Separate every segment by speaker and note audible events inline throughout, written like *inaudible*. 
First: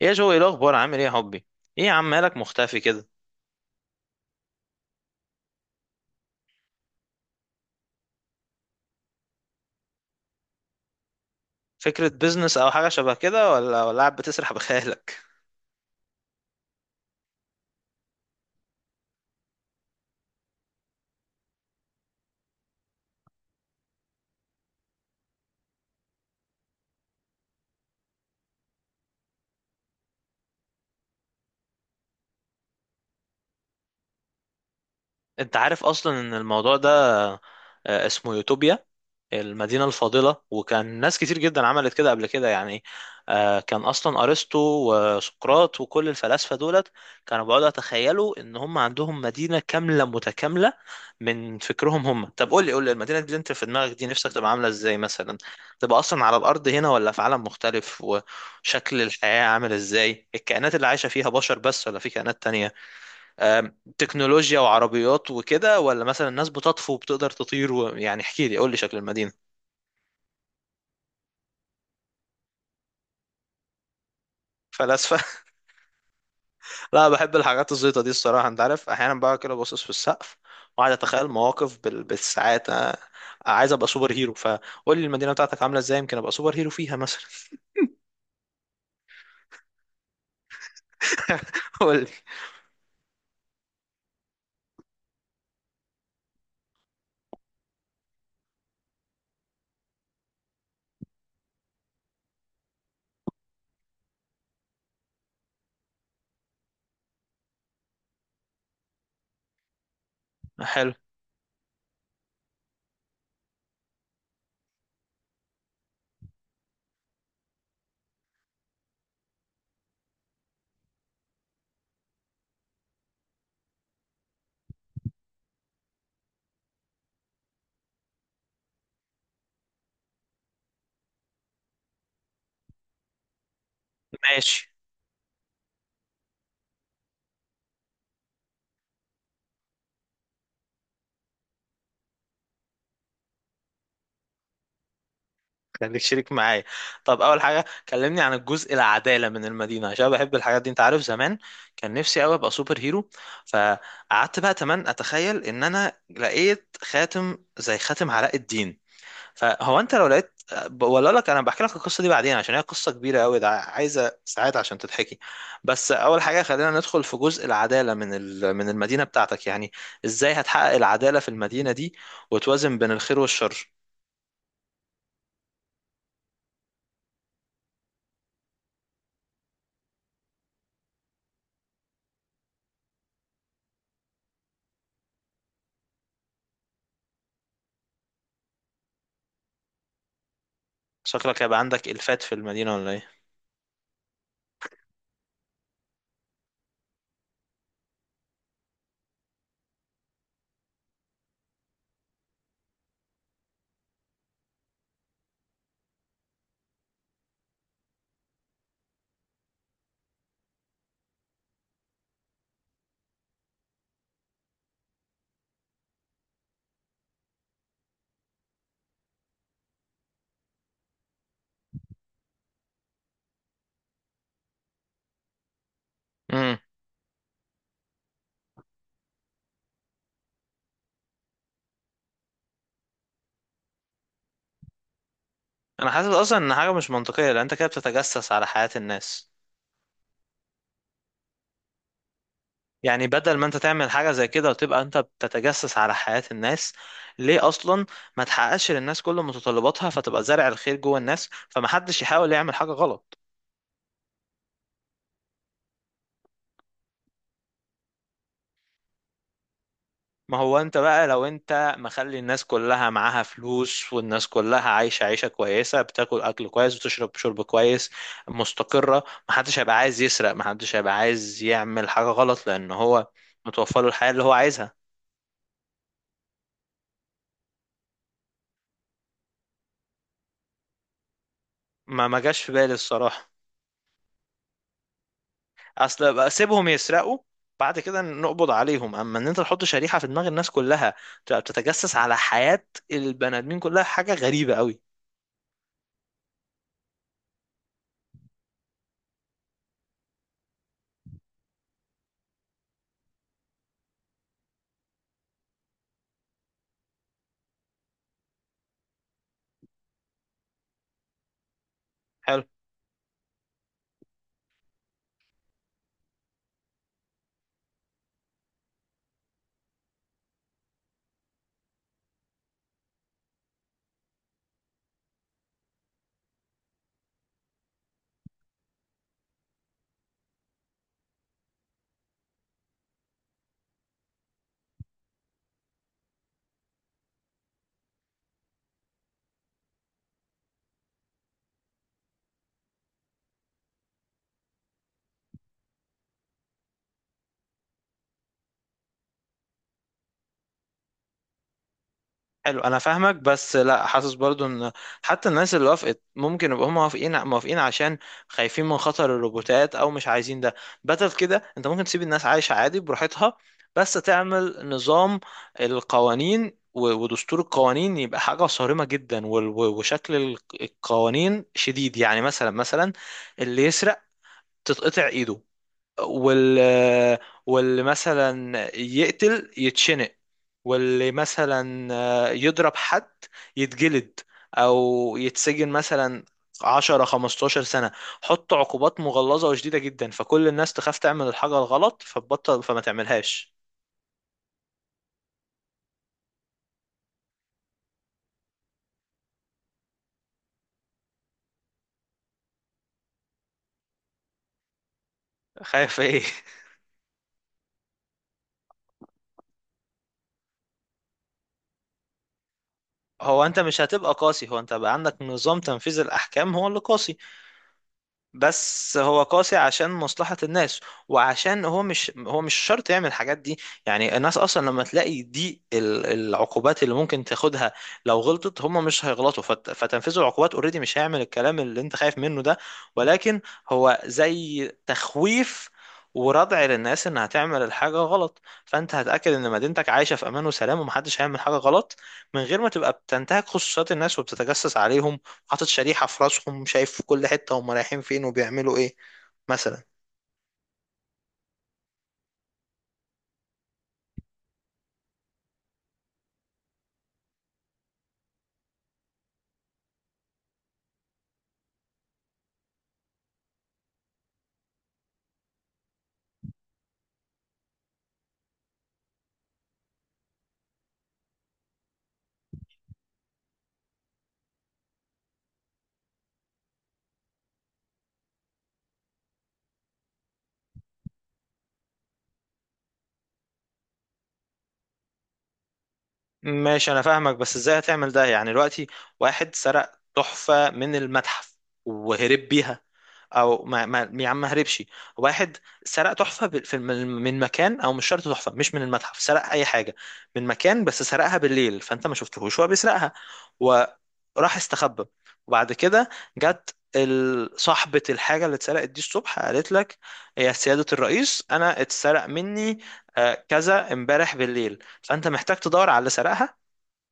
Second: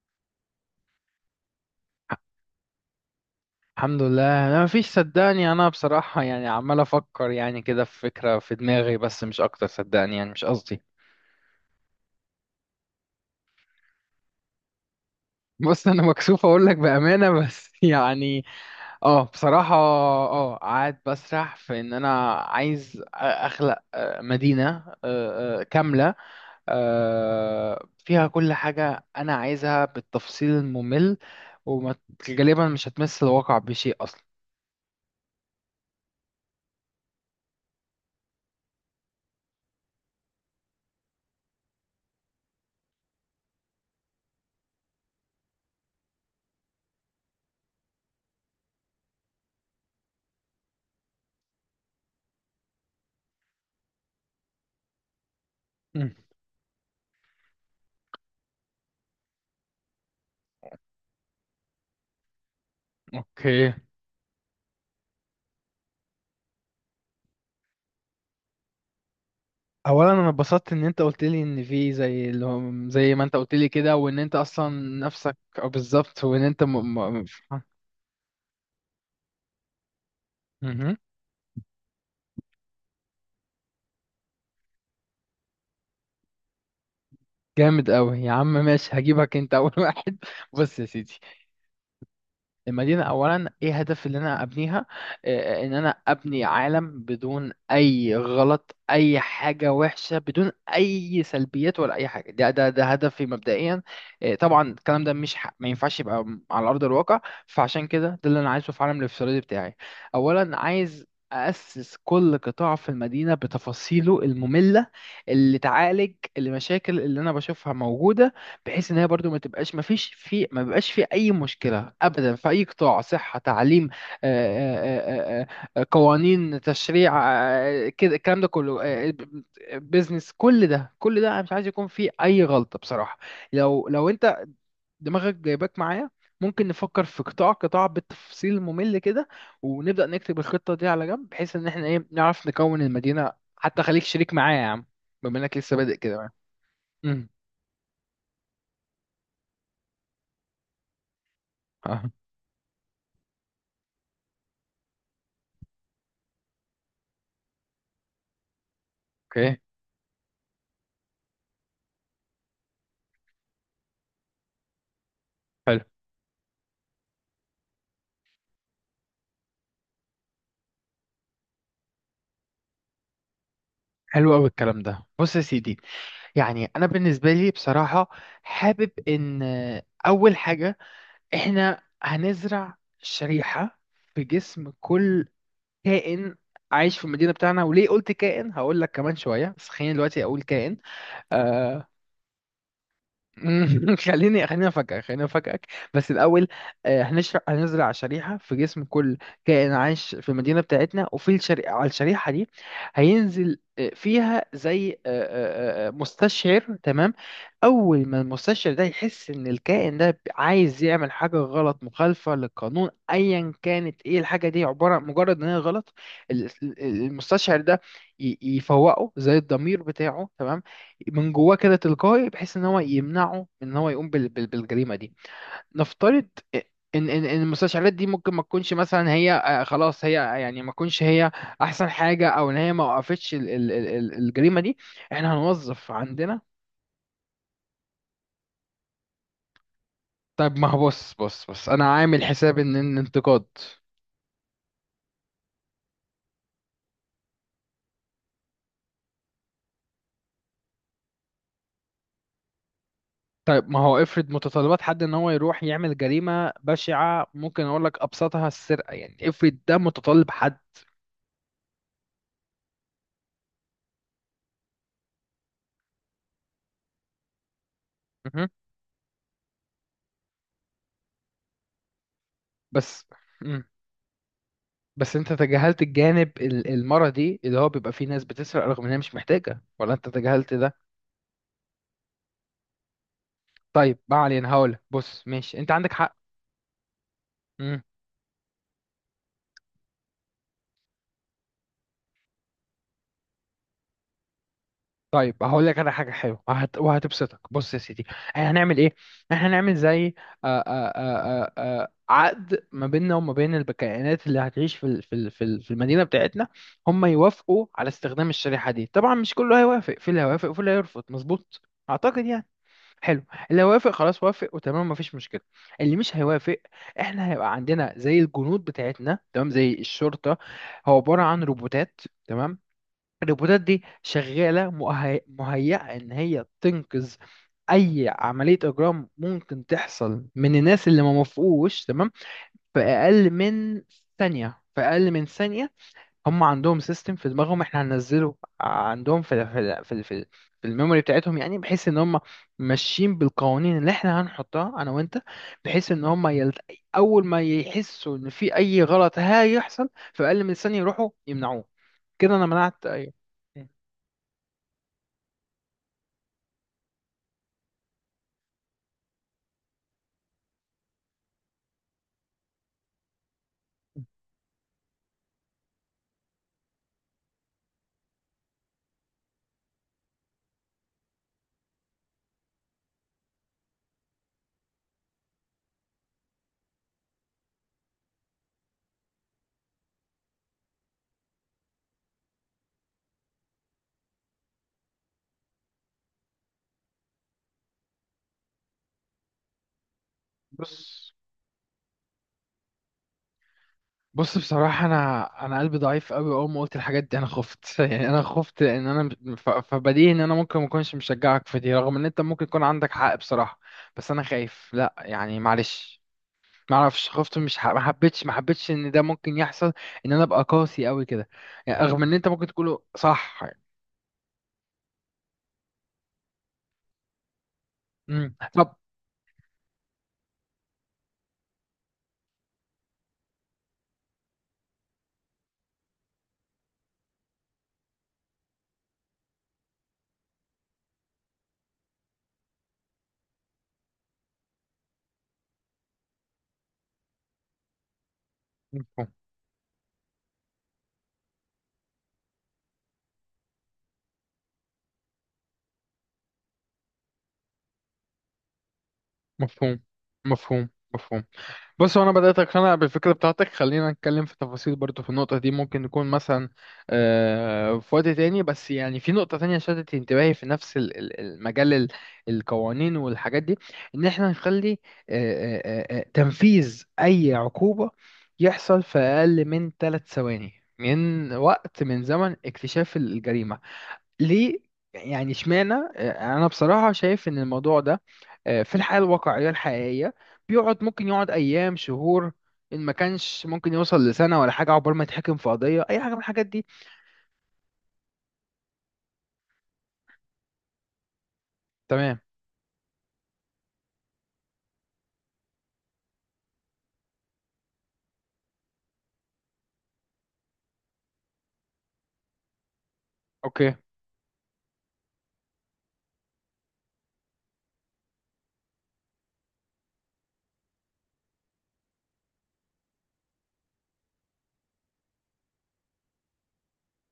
Speaker 1: يا جو، ايه الاخبار؟ عامل ايه يا حبي؟ ايه يا عم، مالك مختفي كده؟
Speaker 2: الحمد لله، انا مفيش. صدقني انا بصراحة، يعني عمال افكر، يعني كده في فكرة في دماغي، بس مش اكتر. صدقني يعني مش قصدي.
Speaker 1: فكرة بيزنس او حاجة شبه كده ولا قاعد بتسرح بخيالك؟
Speaker 2: بص، انا مكسوف اقول لك بأمانة بس *laughs* يعني، اه، بصراحة، قاعد بسرح في ان انا عايز اخلق مدينة كاملة، فيها كل حاجة انا عايزها بالتفصيل الممل، وغالبا مش هتمس الواقع بشيء اصلا.
Speaker 1: *laughs* انت عارف اصلا ان الموضوع ده اسمه يوتوبيا، المدينة الفاضلة، وكان ناس كتير جدا عملت كده قبل كده يعني. كان أصلا أرسطو وسقراط وكل الفلاسفة دولت كانوا بيقعدوا يتخيلوا إن هم عندهم مدينة كاملة متكاملة من فكرهم هم. طب قول لي، قول لي المدينة دي أنت في دماغك دي نفسك تبقى عاملة إزاي مثلا؟ تبقى
Speaker 2: مم.
Speaker 1: أصلا على الأرض هنا ولا في عالم مختلف؟ وشكل الحياة عامل إزاي؟ الكائنات اللي عايشة فيها بشر بس ولا في كائنات تانية؟
Speaker 2: اوكي.
Speaker 1: تكنولوجيا وعربيات وكده ولا مثلا الناس بتطفو وبتقدر تطير يعني احكي لي، قول لي شكل المدينة.
Speaker 2: اولا، انا اتبسطت ان انت قلت لي ان في، زي اللي هو، زي ما انت قلت لي كده، وان انت اصلا
Speaker 1: فلاسفة.
Speaker 2: نفسك أو بالظبط، وان انت
Speaker 1: *laughs* لا،
Speaker 2: م...
Speaker 1: بحب الحاجات الزيطة دي الصراحة. انت عارف احيانا بقى كده باصص في السقف وقاعد
Speaker 2: مهم.
Speaker 1: اتخيل مواقف بالساعات. أنا عايز ابقى سوبر هيرو، فقول لي المدينة بتاعتك عاملة ازاي يمكن ابقى سوبر هيرو فيها مثلا.
Speaker 2: جامد قوي يا عم، ماشي، هجيبك انت اول *laughs* واحد. بص يا سيدي،
Speaker 1: *laughs* قول لي.
Speaker 2: المدينة، أولا إيه هدف اللي أنا أبنيها؟ إن أنا أبني عالم بدون أي غلط، أي حاجة وحشة، بدون أي سلبيات ولا أي حاجة، ده هدفي مبدئيا. طبعا الكلام ده مش ما ينفعش يبقى على أرض الواقع. فعشان كده، ده اللي أنا عايزه في عالم الافتراضي بتاعي. أولا
Speaker 1: حلو.
Speaker 2: عايز أسس كل قطاع في المدينة بتفاصيله المملة، اللي تعالج المشاكل اللي أنا بشوفها موجودة، بحيث ان هي برضو ما تبقاش ما فيش في ما بيبقاش في اي مشكله ابدا، في اي قطاع، صحه، تعليم، آه، آه، آه، آه، قوانين، تشريع، كده الكلام ده كله، بيزنس، كل ده كل ده انا مش عايز يكون فيه اي غلطه بصراحه. لو انت
Speaker 1: ماشي.
Speaker 2: دماغك جايباك معايا، ممكن نفكر في قطاع قطاع بالتفصيل ممل كده، ونبدا نكتب الخطه دي على جنب، بحيث ان احنا، ايه، نعرف نكون المدينه. حتى خليك شريك معايا يا عم، بما انك لسه
Speaker 1: خليك
Speaker 2: بادئ
Speaker 1: شريك
Speaker 2: كده.
Speaker 1: معايا. طب
Speaker 2: مم.
Speaker 1: اول حاجة، كلمني عن الجزء العدالة من المدينة عشان بحب الحاجات دي. انت عارف زمان
Speaker 2: *laughs*
Speaker 1: كان
Speaker 2: اه،
Speaker 1: نفسي قوي ابقى سوبر هيرو، فقعدت بقى تمام اتخيل ان انا لقيت خاتم زي خاتم علاء الدين.
Speaker 2: اوكي.
Speaker 1: فهو انت لو لقيت ولا أقول لك، انا بحكي لك القصه دي بعدين عشان هي قصه كبيره قوي، ده عايزه ساعات عشان تتحكي. بس اول حاجه، خلينا ندخل في جزء العداله من من المدينه بتاعتك يعني. ازاي هتحقق العداله في المدينه دي وتوازن بين الخير والشر؟
Speaker 2: حلو قوي الكلام ده. بص يا سيدي، يعني انا بالنسبه لي بصراحه، حابب ان، اول حاجه، احنا هنزرع شريحه في جسم كل كائن عايش في المدينه بتاعنا. وليه قلت كائن؟ هقول لك كمان شويه، بس خليني دلوقتي اقول كائن.
Speaker 1: شكلك هيبقى
Speaker 2: آه،
Speaker 1: عندك الفات في المدينه ولا ايه؟
Speaker 2: *laughs* خليني افاجئك. بس الاول، هنزرع شريحه في جسم كل كائن عايش في المدينه بتاعتنا، على الشريحه دي هينزل، فيها زي مستشعر. تمام، اول ما المستشعر ده يحس ان الكائن ده عايز يعمل حاجه غلط مخالفه للقانون، ايا كانت ايه الحاجه دي، عباره مجرد ان هي غلط، المستشعر ده يفوقه زي الضمير بتاعه، تمام، من جواه كده تلقائي، بحيث ان هو يمنعه من ان هو يقوم بالجريمه دي. نفترض
Speaker 1: امم.
Speaker 2: ان ان إن المستشعرات دي ممكن ما تكونش، مثلا، هي خلاص، هي يعني ما تكونش هي احسن حاجه، او ان هي ما وقفتش الجريمه دي. احنا هنوظف
Speaker 1: انا حاسس اصلا
Speaker 2: عندنا.
Speaker 1: ان حاجه مش منطقيه لان انت كده بتتجسس على حياه الناس.
Speaker 2: طيب ما هو، بص، انا عامل حساب ان
Speaker 1: يعني بدل
Speaker 2: الانتقاد.
Speaker 1: ما انت تعمل حاجة زي كده وتبقى انت بتتجسس على حياة الناس، ليه اصلا ما تحققش للناس كل متطلباتها فتبقى زارع الخير جوه الناس فمحدش يحاول يعمل حاجة غلط؟
Speaker 2: طيب ما هو، افرض متطلبات حد ان هو يروح يعمل جريمه بشعه، ممكن اقول لك ابسطها السرقه، يعني افرض ده متطلب
Speaker 1: ما
Speaker 2: حد.
Speaker 1: هو انت بقى لو انت مخلي الناس كلها معاها فلوس والناس كلها عايشة عيشة كويسة، بتاكل اكل كويس وتشرب شرب كويس،
Speaker 2: مهم.
Speaker 1: مستقرة، محدش هيبقى عايز يسرق، محدش هيبقى عايز يعمل حاجة غلط لان
Speaker 2: بس
Speaker 1: هو متوفر له الحياة اللي هو عايزها.
Speaker 2: بس انت تجاهلت الجانب المرضي، اللي هو بيبقى فيه ناس بتسرق رغم ان هي مش محتاجة، ولا انت تجاهلت ده.
Speaker 1: ما جاش في بالي الصراحة.
Speaker 2: طيب ما علينا، هقولك بص ماشي، انت عندك
Speaker 1: اصل
Speaker 2: حق.
Speaker 1: بقى سيبهم يسرقوا بعد
Speaker 2: مم.
Speaker 1: كده نقبض عليهم. اما ان انت تحط شريحة في دماغ الناس كلها تبقى بتتجسس على حياة البني ادمين كلها، حاجة غريبة قوي.
Speaker 2: طيب هقول لك انا حاجة حلوة وهتبسطك. بص يا سيدي، احنا هنعمل ايه؟ احنا هنعمل زي عقد ما بيننا وما بين الكائنات اللي هتعيش في المدينة بتاعتنا. هم يوافقوا على استخدام الشريحة دي. طبعا مش كله هيوافق، في اللي هيوافق وفي اللي هيرفض، مظبوط، اعتقد
Speaker 1: حلو.
Speaker 2: يعني. حلو. اللي هيوافق خلاص، وافق وتمام، مفيش مشكله. اللي مش هيوافق، احنا هيبقى عندنا زي الجنود بتاعتنا، تمام، زي الشرطه، هو عباره عن روبوتات. تمام. الروبوتات دي شغاله مهيئه ان هي تنقذ اي عمليه اجرام ممكن تحصل من الناس اللي ما موافقوش، تمام، في اقل من ثانيه، في اقل من ثانيه. هم عندهم سيستم في دماغهم احنا هننزله عندهم في الميموري بتاعتهم يعني، بحيث ان هم ماشيين بالقوانين اللي احنا هنحطها انا وانت، بحيث ان هم اول ما يحسوا ان في اي غلط هيحصل، في اقل من ثانية يروحوا يمنعوه. كده انا
Speaker 1: حلو، انا
Speaker 2: منعت اي...
Speaker 1: فاهمك بس لا، حاسس برضو ان حتى الناس اللي وافقت ممكن يبقوا هم موافقين عشان خايفين من خطر الروبوتات او مش عايزين ده. بدل كده انت ممكن تسيب الناس عايشة عادي براحتها، بس تعمل نظام القوانين ودستور القوانين يبقى حاجة صارمة جدا، وشكل القوانين شديد. يعني مثلا اللي يسرق تتقطع ايده، وال واللي مثلا يقتل يتشنق، واللي مثلا يضرب حد يتجلد او يتسجن مثلا 10 15 سنة. حط عقوبات مغلظة وشديدة جدا فكل الناس تخاف
Speaker 2: بص
Speaker 1: تعمل الحاجة الغلط فتبطل فما تعملهاش.
Speaker 2: بص بصراحة، أنا قلبي ضعيف أوي، أول ما قلت الحاجات دي أنا خفت *laughs* يعني، أنا خفت إن أنا، فبديهي إن أنا ممكن ما أكونش مشجعك في دي، رغم إن أنت ممكن يكون عندك حق بصراحة. بس أنا خايف، لأ يعني،
Speaker 1: خايف
Speaker 2: معلش.
Speaker 1: ايه؟ *laughs*
Speaker 2: ما اعرفش، خفت، مش ح... ما حبيتش ان ده ممكن يحصل، ان انا ابقى قاسي قوي كده يعني، رغم ان انت ممكن تقوله صح
Speaker 1: هو انت
Speaker 2: يعني.
Speaker 1: مش هتبقى قاسي، هو انت بقى عندك نظام تنفيذ الاحكام هو اللي قاسي.
Speaker 2: مم. طب...
Speaker 1: بس هو قاسي عشان مصلحة الناس، وعشان هو مش، هو مش شرط يعمل الحاجات دي. يعني الناس أصلا لما تلاقي دي العقوبات اللي ممكن تاخدها لو غلطت، هم مش هيغلطوا، فتنفيذ العقوبات اوريدي مش هيعمل الكلام اللي انت خايف منه ده. ولكن هو زي تخويف وردع للناس انها تعمل الحاجة غلط، فانت
Speaker 2: مفهوم،
Speaker 1: هتأكد ان مدينتك عايشة في امان وسلام ومحدش هيعمل حاجة غلط من غير ما تبقى بتنتهك خصوصيات الناس وبتتجسس عليهم، حاطط شريحة في راسهم، شايف في كل حتة هم رايحين فين وبيعملوا ايه
Speaker 2: مفهوم،
Speaker 1: مثلا.
Speaker 2: مفهوم، مفهوم. بص، هو انا بدات اقتنع بالفكره بتاعتك، خلينا نتكلم في تفاصيل برضو في النقطه دي، ممكن نكون مثلا في وقت تاني. بس يعني في نقطه تانية شدت انتباهي في نفس المجال القوانين والحاجات دي، ان احنا نخلي تنفيذ اي عقوبه يحصل في اقل من 3 ثواني، من زمن اكتشاف الجريمه. ليه؟ يعني اشمعنى؟ انا بصراحه شايف ان الموضوع ده في الحياه الواقعيه الحقيقيه، ممكن يقعد ايام، شهور، ان ما كانش ممكن يوصل لسنه ولا حاجه، عقبال ما يتحكم في قضيه اي حاجه من الحاجات دي.
Speaker 1: ماشي انا فاهمك بس ازاي هتعمل ده؟ يعني دلوقتي واحد سرق تحفة من المتحف
Speaker 2: تمام.
Speaker 1: وهرب بيها، او ما يا عم ما هربش، واحد سرق تحفة من من مكان، او مش شرط تحفة مش من المتحف، سرق اي حاجة من مكان بس سرقها بالليل فانت ما شفتهوش وهو بيسرقها
Speaker 2: اوكي.
Speaker 1: وراح استخبى. وبعد كده جت صاحبة الحاجة اللي اتسرقت دي الصبح قالت لك: يا سيادة الرئيس، أنا اتسرق مني كذا امبارح بالليل. فانت محتاج تدور على اللي سرقها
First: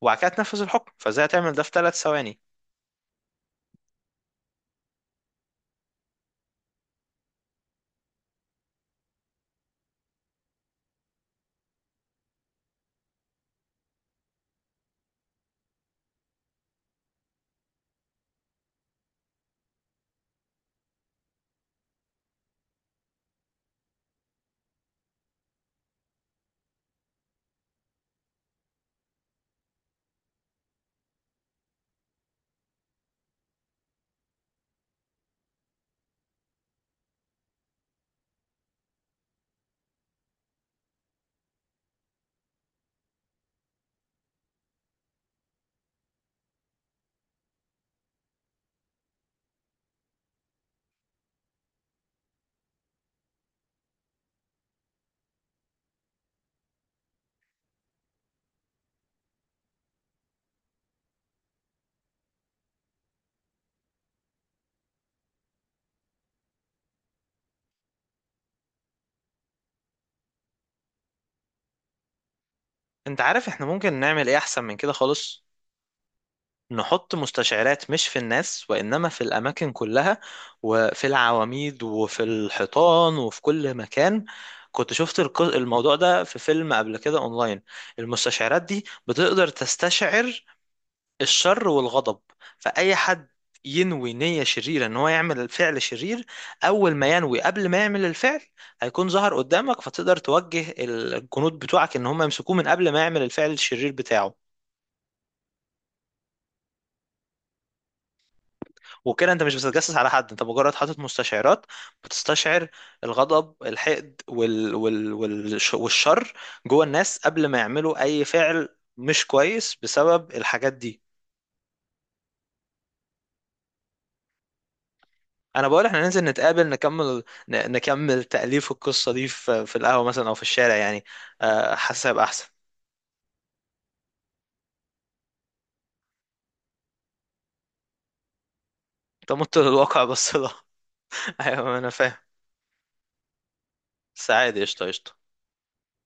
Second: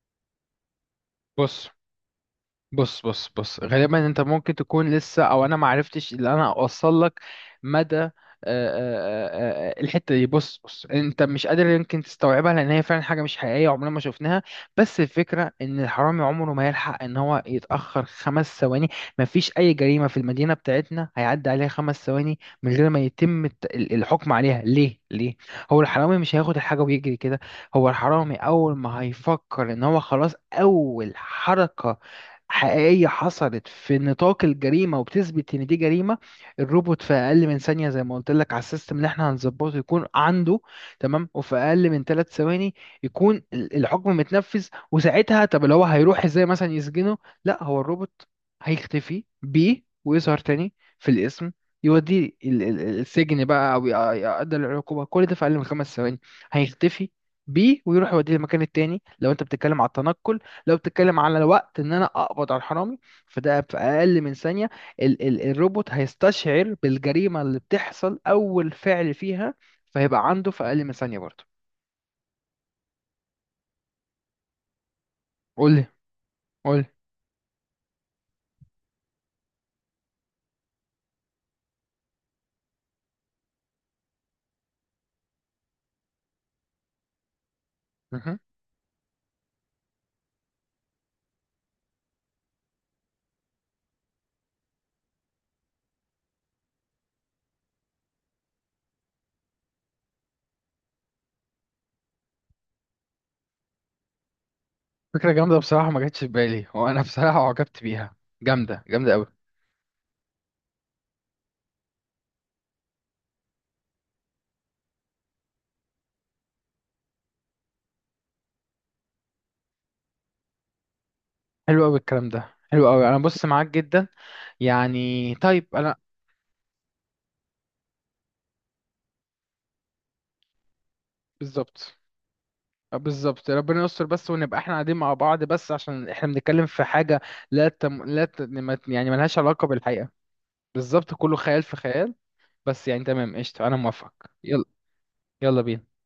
Speaker 1: وبعد كده تنفذ الحكم، فازاي هتعمل ده
Speaker 2: بص
Speaker 1: في 3 ثواني؟
Speaker 2: بص بص بص غالبا انت ممكن تكون لسه، او انا ما عرفتش اللي انا اوصل لك مدى الحته دي. بص، انت مش قادر يمكن تستوعبها، لان هي فعلا حاجه مش حقيقيه، عمرنا ما شفناها. بس الفكره ان الحرامي عمره ما يلحق ان هو يتاخر 5 ثواني. ما فيش اي جريمه في المدينه بتاعتنا هيعدي عليها 5 ثواني من غير ما يتم الحكم عليها. ليه، ليه؟ هو الحرامي مش هياخد الحاجه ويجري كده. هو الحرامي اول ما هيفكر ان هو خلاص، اول حركه حقيقية حصلت في نطاق الجريمة وبتثبت إن دي جريمة، الروبوت في أقل من ثانية زي ما قلت لك، على السيستم اللي إحنا هنظبطه يكون عنده. تمام، وفي أقل من 3 ثواني يكون الحكم متنفذ. وساعتها، طب اللي هو هيروح إزاي مثلا يسجنه؟ لا، هو الروبوت هيختفي بيه ويظهر تاني في الاسم، يوديه السجن بقى، أو يقدر العقوبة، كل ده في أقل من 5 ثواني. هيختفي بيه ويروح يوديه المكان التاني لو أنت بتتكلم على التنقل. لو بتتكلم على الوقت ان انا اقبض على الحرامي، فده في اقل من ثانيه، ال ال الروبوت هيستشعر بالجريمه اللي بتحصل اول فعل فيها، فهيبقى عنده في اقل من ثانيه برضه.
Speaker 1: انت عارف احنا ممكن نعمل ايه احسن من كده خالص؟
Speaker 2: قول لي، قول لي.
Speaker 1: نحط مستشعرات مش في الناس وانما في الاماكن كلها وفي العواميد وفي الحيطان وفي كل مكان. كنت شفت الموضوع ده في فيلم قبل كده اونلاين.
Speaker 2: مهم.
Speaker 1: المستشعرات دي بتقدر تستشعر الشر والغضب. فأي حد ينوي نية شريرة ان هو يعمل فعل شرير، اول ما ينوي قبل ما يعمل الفعل هيكون ظهر قدامك فتقدر توجه الجنود بتوعك ان هم يمسكوه من قبل ما يعمل الفعل الشرير بتاعه.
Speaker 2: فكره جامده بصراحه، ما جاتش في بالي، وانا بصراحه عجبت بيها. جامده جامده قوي.
Speaker 1: وكده انت مش بتتجسس على حد، انت مجرد حاطط مستشعرات بتستشعر الغضب، الحقد، والشر جوه الناس قبل ما يعملوا اي فعل مش كويس بسبب الحاجات دي.
Speaker 2: حلو قوي الكلام ده، حلو قوي، انا بص معاك جدا يعني.
Speaker 1: انا
Speaker 2: طيب
Speaker 1: بقول
Speaker 2: انا...
Speaker 1: احنا ننزل نتقابل نكمل، نكمل تأليف القصة دي في القهوة مثلا او في الشارع يعني.
Speaker 2: بالظبط.
Speaker 1: حاسس هيبقى احسن.
Speaker 2: بالظبط ربنا يستر بس، ونبقى احنا قاعدين مع بعض، بس عشان احنا بنتكلم في حاجه لا تم... لا ت... ما- يعني
Speaker 1: انت
Speaker 2: ملهاش
Speaker 1: مت
Speaker 2: علاقه
Speaker 1: للواقع
Speaker 2: بالحقيقه.
Speaker 1: بس *laughs* لا.
Speaker 2: بالظبط، كله خيال في
Speaker 1: ايوه انا
Speaker 2: خيال.
Speaker 1: فاهم.
Speaker 2: بس يعني تمام، قشطة، أنا موافق.
Speaker 1: سعيد.
Speaker 2: يلا،
Speaker 1: قشطة، قشطة.
Speaker 2: يلا بينا.